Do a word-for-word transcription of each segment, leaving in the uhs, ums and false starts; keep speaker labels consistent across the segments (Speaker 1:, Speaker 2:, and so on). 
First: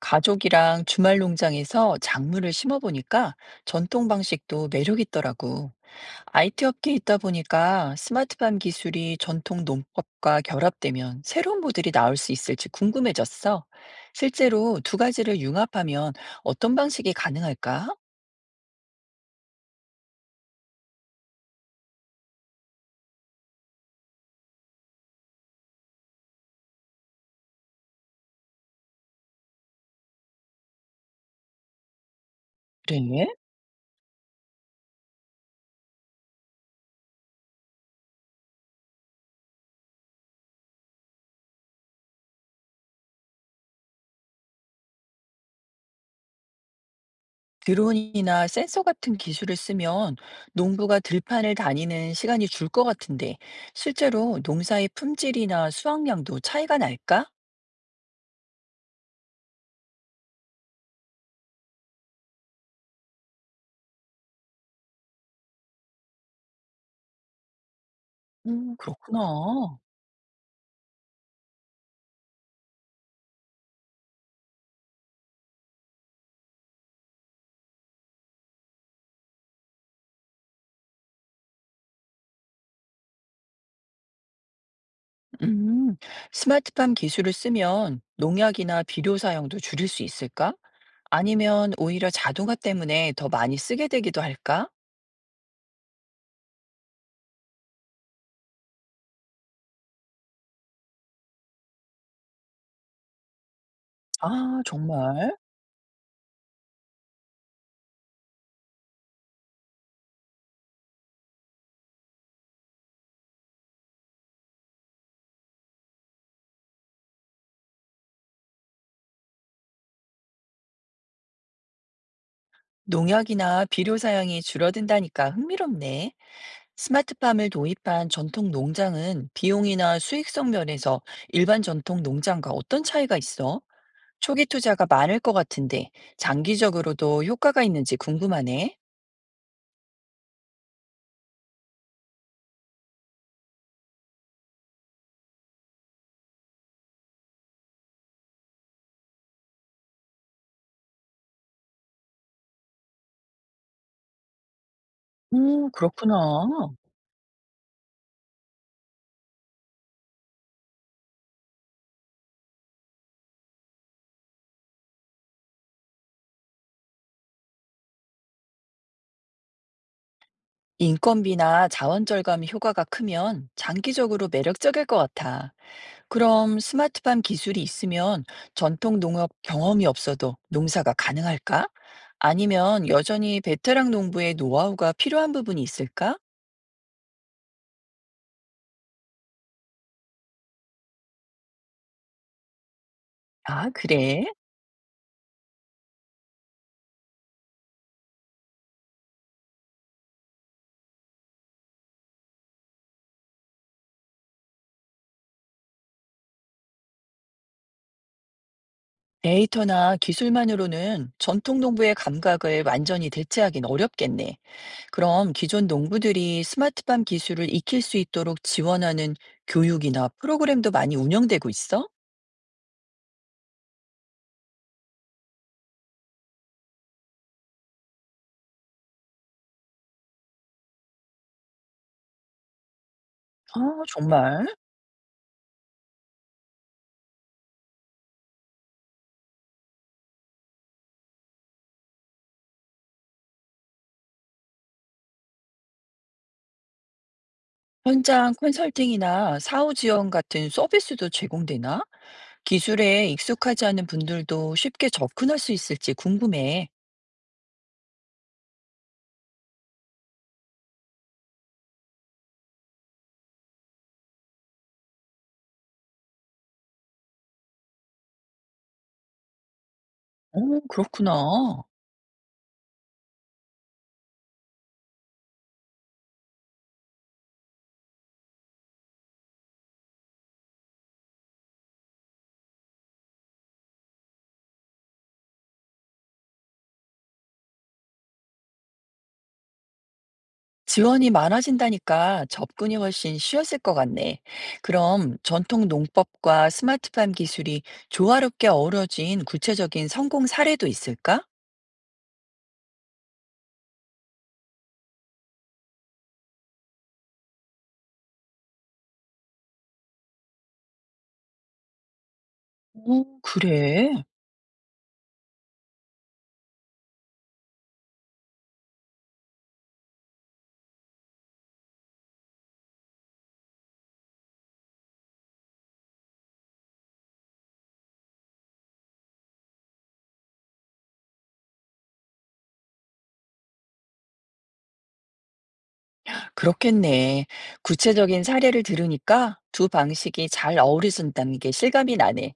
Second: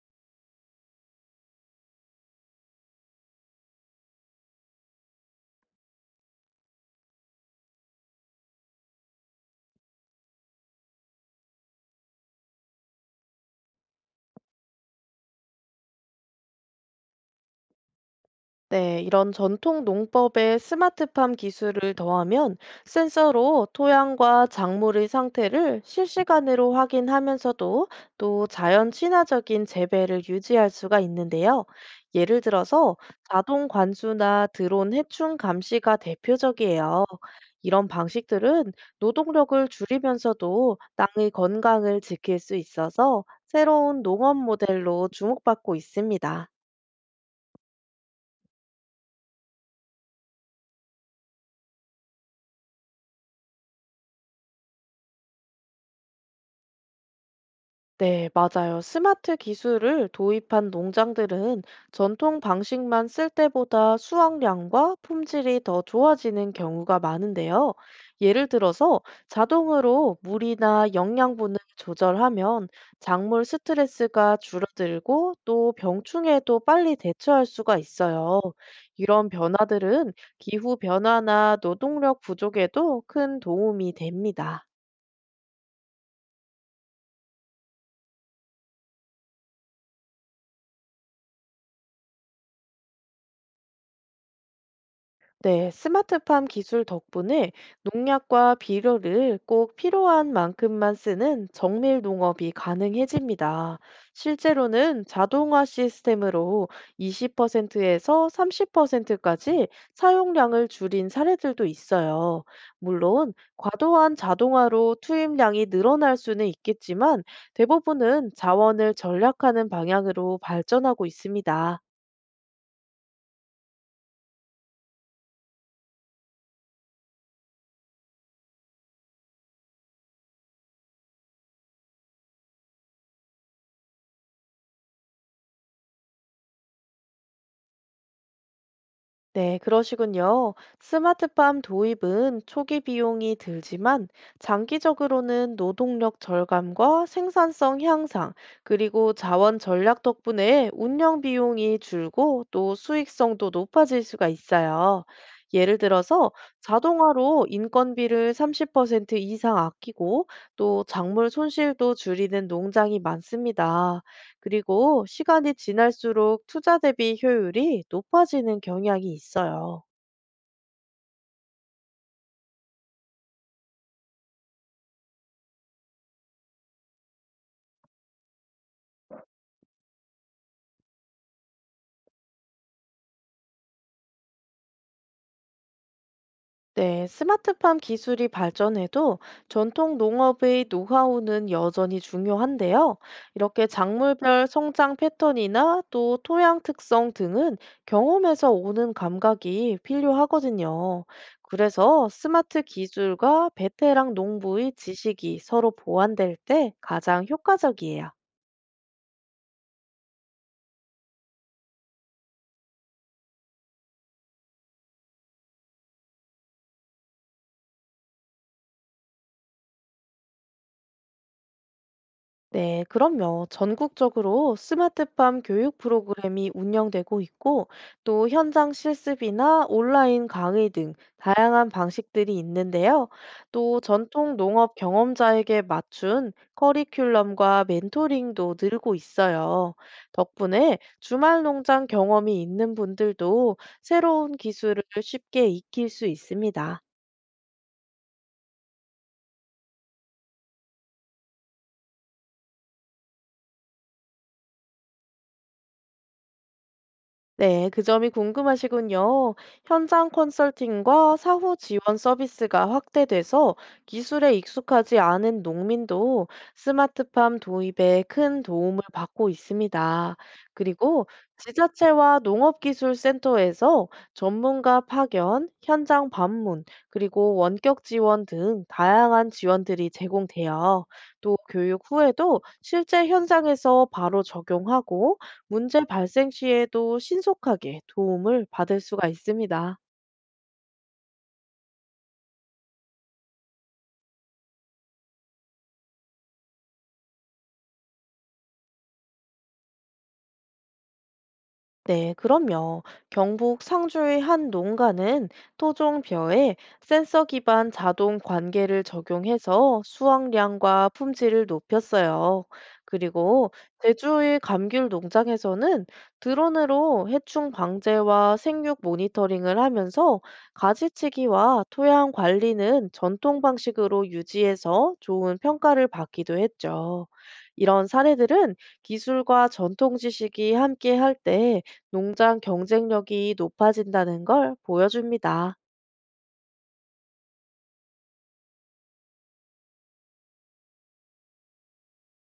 Speaker 1: 가족이랑 주말 농장에서 작물을 심어보니까 전통 방식도 매력 있더라고. 아이티 업계에 있다 보니까 스마트팜 기술이 전통 농법과 결합되면 새로운 모델이 나올 수 있을지 궁금해졌어. 실제로 두 가지를 융합하면 어떤 방식이 가능할까?
Speaker 2: 네, 이런 전통 농법에 스마트팜 기술을 더하면 센서로 토양과 작물의 상태를 실시간으로 확인하면서도 또 자연 친화적인 재배를 유지할 수가 있는데요. 예를 들어서
Speaker 1: 그래?
Speaker 2: 자동 관수나 드론 해충 감시가 대표적이에요. 이런 방식들은 노동력을 줄이면서도 땅의 건강을 지킬 수 있어서 새로운 농업 모델로 주목받고 있습니다.
Speaker 1: 드론이나 센서 같은 기술을 쓰면 농부가 들판을 다니는 시간이 줄 것 같은데 실제로 농사의 품질이나 수확량도 차이가 날까?
Speaker 2: 네, 맞아요. 스마트 기술을 도입한 농장들은 전통 방식만 쓸 때보다 수확량과 품질이 더 좋아지는 경우가 많은데요. 예를
Speaker 1: 음,
Speaker 2: 들어서
Speaker 1: 그렇구나.
Speaker 2: 자동으로 물이나 영양분을 조절하면 작물 스트레스가 줄어들고 또 병충해도 빨리 대처할 수가 있어요. 이런 변화들은 기후 변화나 노동력 부족에도 큰 도움이 됩니다.
Speaker 1: 음, 스마트팜 기술을 쓰면 농약이나 비료 사용도 줄일 수 있을까? 아니면 오히려 자동화 때문에 더 많이 쓰게 되기도 할까?
Speaker 2: 네, 스마트팜 기술 덕분에 농약과 비료를 꼭 필요한 만큼만 쓰는 정밀 농업이 가능해집니다.
Speaker 1: 아,
Speaker 2: 실제로는
Speaker 1: 정말?
Speaker 2: 자동화 시스템으로 이십 퍼센트에서 삼십 퍼센트까지 사용량을 줄인 사례들도 있어요. 물론, 과도한 자동화로 투입량이 늘어날 수는 있겠지만 대부분은 자원을 절약하는 방향으로 발전하고 있습니다.
Speaker 1: 농약이나 비료 사용이 줄어든다니까 흥미롭네. 스마트팜을 도입한 전통 농장은 비용이나 수익성 면에서 일반 전통 농장과 어떤 차이가 있어? 초기 투자가 많을 것 같은데 장기적으로도 효과가 있는지 궁금하네.
Speaker 2: 네, 그러시군요. 스마트팜 도입은 초기 비용이 들지만 장기적으로는 노동력 절감과 생산성 향상, 그리고 자원 전략 덕분에 운영 비용이 줄고 또 수익성도 높아질 수가 있어요.
Speaker 1: 음,
Speaker 2: 예를
Speaker 1: 그렇구나.
Speaker 2: 들어서 자동화로 인건비를 삼십 퍼센트 이상 아끼고 또 작물 손실도 줄이는 농장이 많습니다. 그리고 시간이 지날수록 투자 대비 효율이 높아지는 경향이 있어요.
Speaker 1: 인건비나 자원 절감 효과가 크면 장기적으로 매력적일 것 같아. 그럼 스마트팜 기술이 있으면 전통 농업 경험이 없어도 농사가 가능할까? 아니면 여전히 베테랑 농부의 노하우가 필요한 부분이 있을까?
Speaker 2: 네, 스마트팜 기술이 발전해도 전통 농업의 노하우는 여전히 중요한데요. 이렇게
Speaker 1: 아, 그래?
Speaker 2: 작물별 성장 패턴이나 또 토양 특성 등은 경험에서 오는 감각이 필요하거든요. 그래서 스마트 기술과 베테랑 농부의 지식이 서로 보완될 때 가장 효과적이에요.
Speaker 1: 데이터나 기술만으로는 전통 농부의 감각을 완전히 대체하긴 어렵겠네. 그럼 기존 농부들이 스마트팜 기술을 익힐 수 있도록 지원하는 교육이나 프로그램도 많이 운영되고 있어?
Speaker 2: 네, 그럼요. 전국적으로 스마트팜 교육 프로그램이 운영되고 있고, 또 현장 실습이나 온라인 강의 등 다양한 방식들이 있는데요.
Speaker 1: 아
Speaker 2: 또 전통
Speaker 1: 정말?
Speaker 2: 농업 경험자에게 맞춘 커리큘럼과 멘토링도 늘고 있어요. 덕분에 주말 농장 경험이 있는 분들도 새로운 기술을 쉽게 익힐 수 있습니다.
Speaker 1: 현장 컨설팅이나 사후 지원 같은 서비스도 제공되나? 기술에 익숙하지 않은 분들도 쉽게 접근할 수 있을지 궁금해.
Speaker 2: 네, 그 점이 궁금하시군요. 현장 컨설팅과 사후 지원 서비스가 확대돼서 기술에 익숙하지 않은 농민도 스마트팜 도입에 큰 도움을 받고 있습니다.
Speaker 1: 어,
Speaker 2: 그리고
Speaker 1: 그렇구나.
Speaker 2: 지자체와 농업기술센터에서 전문가 파견, 현장 방문, 그리고 원격 지원 등 다양한 지원들이 제공돼요. 또 교육 후에도 실제 현장에서 바로 적용하고 문제 발생 시에도 신속하게 도움을 받을 수가 있습니다.
Speaker 1: 지원이 많아진다니까 접근이 훨씬 쉬웠을 것 같네. 그럼 전통 농법과 스마트팜 기술이 조화롭게 어우러진 구체적인 성공 사례도 있을까?
Speaker 2: 네, 그럼요. 경북 상주의 한 농가는 토종벼에 센서 기반 자동 관계를 적용해서 수확량과 품질을 높였어요.
Speaker 1: 어,
Speaker 2: 그리고
Speaker 1: 그래.
Speaker 2: 제주의 감귤 농장에서는 드론으로 해충 방제와 생육 모니터링을 하면서 가지치기와 토양 관리는 전통 방식으로 유지해서 좋은 평가를 받기도 했죠. 이런 사례들은 기술과 전통 지식이 함께 할때 농장 경쟁력이 높아진다는 걸 보여줍니다.
Speaker 1: 그렇겠네. 구체적인 사례를 들으니까 두 방식이 잘 어우러진다는 게 실감이 나네.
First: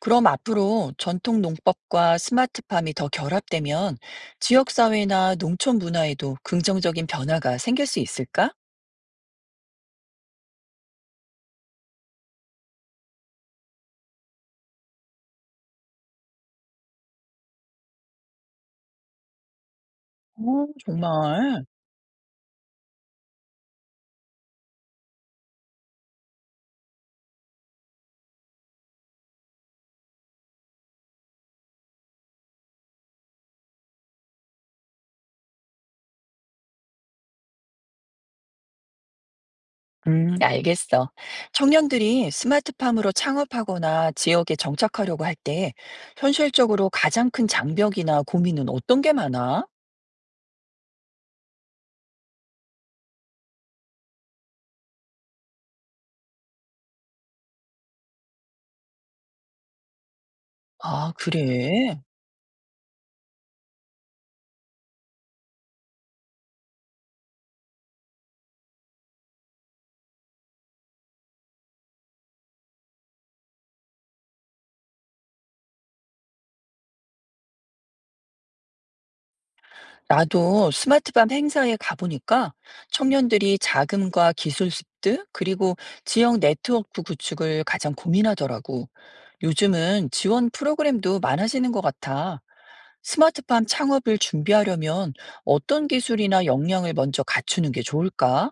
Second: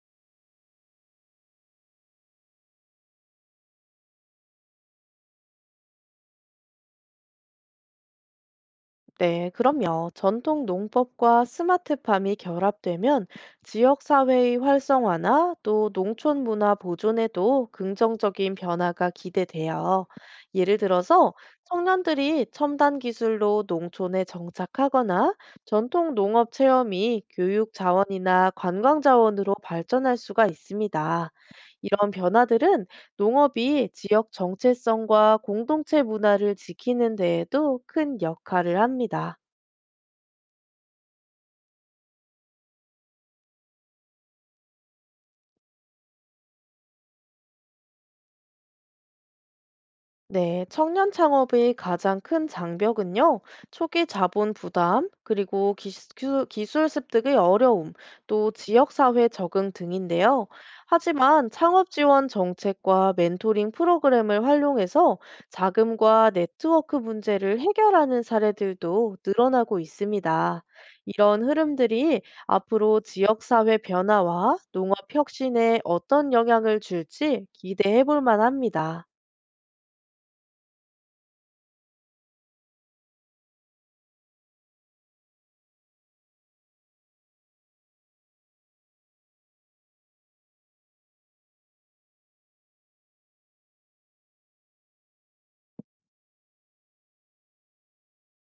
Speaker 1: 그럼 앞으로 전통 농법과 스마트팜이 더 결합되면 지역사회나 농촌 문화에도 긍정적인 변화가 생길 수 있을까?
Speaker 2: 네, 그럼요. 전통 농법과 스마트팜이 결합되면 지역사회의 활성화나 또 농촌 문화 보존에도 긍정적인 변화가 기대돼요.
Speaker 1: 오
Speaker 2: 예를 들어서
Speaker 1: 정말.
Speaker 2: 청년들이 첨단 기술로 농촌에 정착하거나 전통 농업 체험이 교육 자원이나 관광 자원으로 발전할 수가 있습니다. 이런 변화들은 농업이 지역 정체성과 공동체 문화를 지키는 데에도 큰 역할을 합니다.
Speaker 1: 음, 알겠어. 청년들이 스마트팜으로 창업하거나 지역에 정착하려고 할 때 현실적으로 가장 큰 장벽이나 고민은 어떤 게 많아?
Speaker 2: 네, 청년 창업의 가장 큰 장벽은요, 초기 자본 부담, 그리고 기수- 기술, 기술 습득의 어려움, 또 지역사회 적응 등인데요.
Speaker 1: 아,
Speaker 2: 하지만 창업
Speaker 1: 그래.
Speaker 2: 지원 정책과 멘토링 프로그램을 활용해서 자금과 네트워크 문제를 해결하는 사례들도 늘어나고 있습니다. 이런 흐름들이 앞으로 지역사회 변화와 농업 혁신에 어떤 영향을 줄지 기대해 볼 만합니다.
Speaker 1: 나도 스마트밤 행사에 가보니까 청년들이 자금과 기술 습득, 그리고 지역 네트워크 구축을 가장 고민하더라고. 요즘은 지원 프로그램도 많아지는 것 같아. 스마트팜 창업을 준비하려면 어떤 기술이나 역량을 먼저 갖추는 게 좋을까?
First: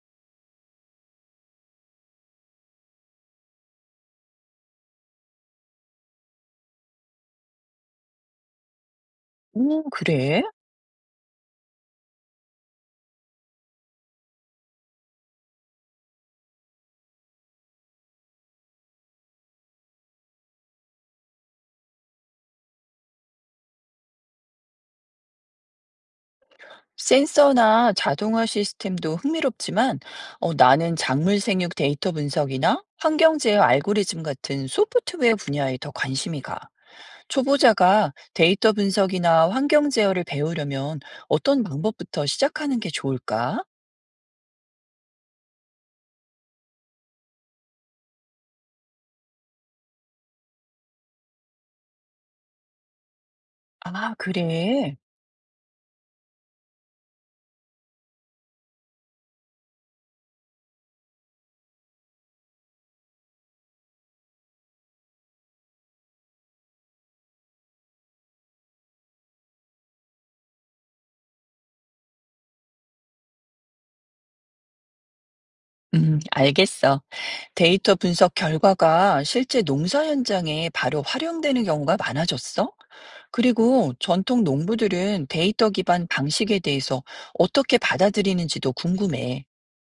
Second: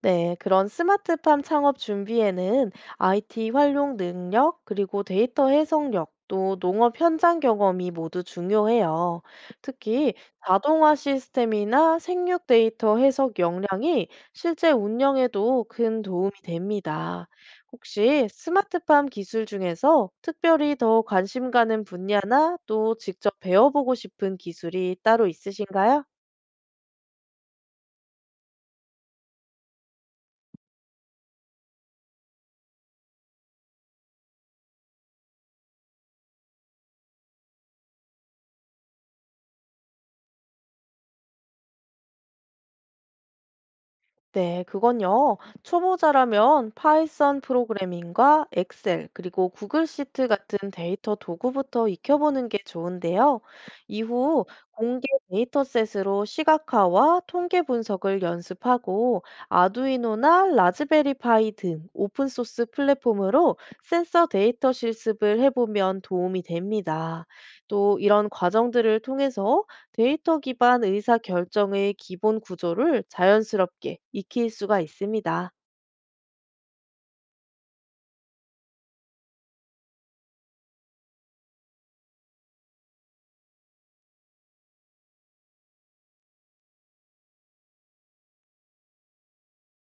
Speaker 2: 네, 그런 스마트팜 창업 준비에는 아이티 활용 능력, 그리고 데이터 해석력, 또 농업 현장 경험이 모두 중요해요.
Speaker 1: 오,
Speaker 2: 특히
Speaker 1: 그래?
Speaker 2: 자동화 시스템이나 생육 데이터 해석 역량이 실제 운영에도 큰 도움이 됩니다. 혹시 스마트팜 기술 중에서 특별히 더 관심 가는 분야나 또 직접 배워보고 싶은 기술이 따로 있으신가요?
Speaker 1: 센서나 자동화 시스템도 흥미롭지만 어, 나는 작물 생육 데이터 분석이나 환경 제어 알고리즘 같은 소프트웨어 분야에 더 관심이 가. 초보자가 데이터 분석이나 환경 제어를 배우려면 어떤 방법부터 시작하는 게 좋을까?
Speaker 2: 네, 그건요. 초보자라면 파이썬 프로그래밍과 엑셀, 그리고 구글 시트 같은 데이터 도구부터 익혀보는 게 좋은데요.
Speaker 1: 아,
Speaker 2: 이후
Speaker 1: 그래.
Speaker 2: 공개 데이터셋으로 시각화와 통계 분석을 연습하고 아두이노나 라즈베리파이 등 오픈소스 플랫폼으로 센서 데이터 실습을 해보면 도움이 됩니다. 또 이런 과정들을 통해서 데이터 기반 의사결정의 기본 구조를 자연스럽게 익힐 수가 있습니다.
Speaker 1: 음, 알겠어. 데이터 분석 결과가 실제 농사 현장에 바로 활용되는 경우가 많아졌어? 그리고 전통 농부들은 데이터 기반 방식에 대해서 어떻게 받아들이는지도 궁금해.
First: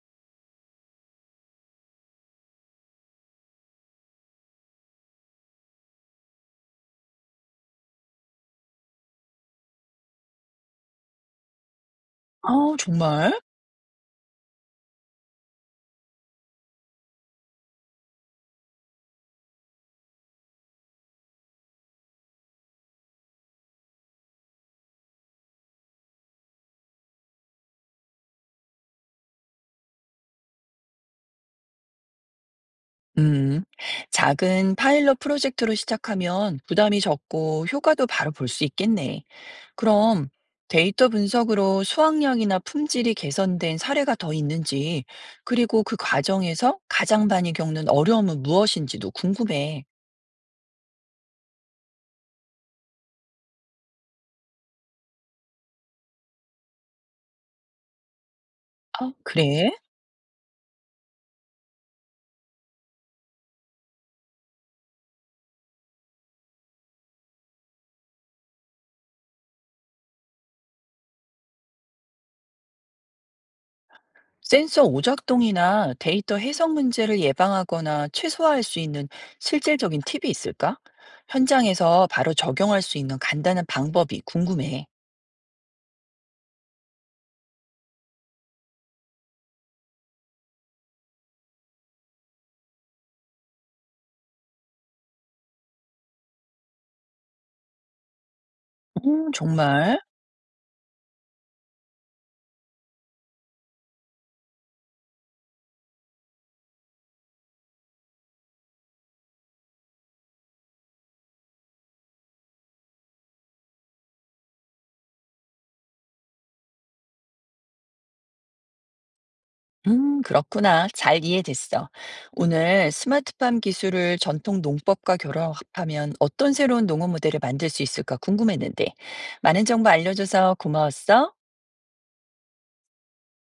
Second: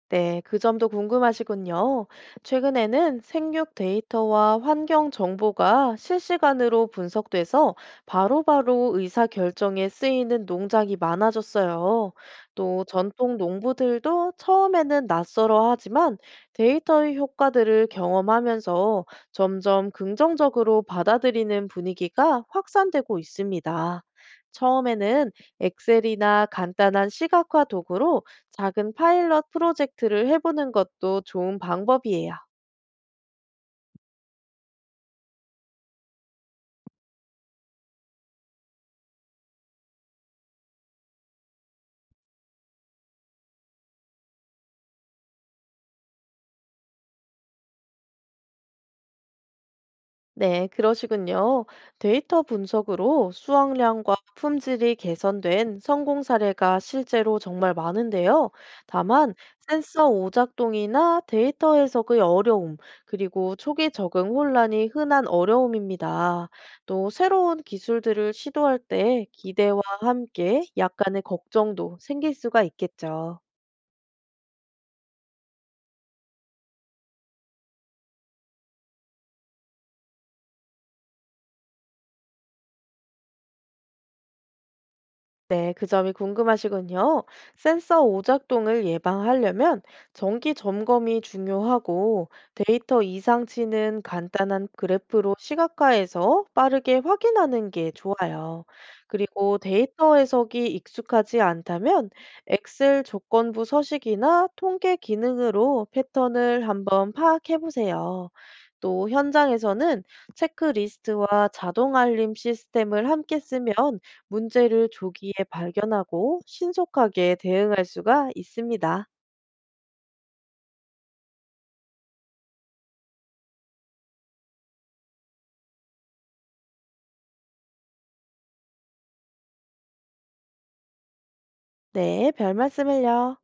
Speaker 2: 네, 그 점도 궁금하시군요. 최근에는 생육 데이터와 환경 정보가 실시간으로 분석돼서 바로바로 의사 결정에 쓰이는 농장이 많아졌어요.
Speaker 1: 아,
Speaker 2: 또
Speaker 1: 정말?
Speaker 2: 전통 농부들도 처음에는 낯설어 하지만 데이터의 효과들을 경험하면서 점점 긍정적으로 받아들이는 분위기가 확산되고 있습니다. 처음에는 엑셀이나 간단한 시각화 도구로 작은 파일럿 프로젝트를 해보는 것도 좋은 방법이에요.
Speaker 1: 음, 작은 파일럿 프로젝트로 시작하면 부담이 적고 효과도 바로 볼 수 있겠네. 그럼 데이터 분석으로 수확량이나 품질이 개선된 사례가 더 있는지, 그리고 그 과정에서 가장 많이 겪는 어려움은 무엇인지도 궁금해.
Speaker 2: 네, 그러시군요. 데이터 분석으로 수확량과 품질이 개선된 성공 사례가 실제로 정말 많은데요.
Speaker 1: 아,
Speaker 2: 다만,
Speaker 1: 그래?
Speaker 2: 센서 오작동이나 데이터 해석의 어려움, 그리고 초기 적응 혼란이 흔한 어려움입니다. 또 새로운 기술들을 시도할 때 기대와 함께 약간의 걱정도 생길 수가 있겠죠.
Speaker 1: 센서 오작동이나 데이터 해석 문제를 예방하거나 최소화할 수 있는 실질적인 팁이 있을까? 현장에서 바로 적용할 수 있는 간단한 방법이 궁금해.
Speaker 2: 네, 그 점이 궁금하시군요. 센서 오작동을 예방하려면 정기 점검이 중요하고 데이터 이상치는 간단한 그래프로 시각화해서 빠르게 확인하는 게 좋아요.
Speaker 1: 음,
Speaker 2: 그리고
Speaker 1: 정말?
Speaker 2: 데이터 해석이 익숙하지 않다면 엑셀 조건부 서식이나 통계 기능으로 패턴을 한번 파악해 보세요. 또 현장에서는 체크리스트와 자동 알림 시스템을 함께 쓰면 문제를 조기에 발견하고 신속하게 대응할 수가 있습니다.
Speaker 1: 음, 그렇구나. 잘 이해됐어. 오늘 스마트팜 기술을 전통 농법과 결합하면 어떤 새로운 농업 모델을 만들 수 있을까 궁금했는데, 많은 정보 알려줘서 고마웠어.
Speaker 2: 네, 별 말씀을요.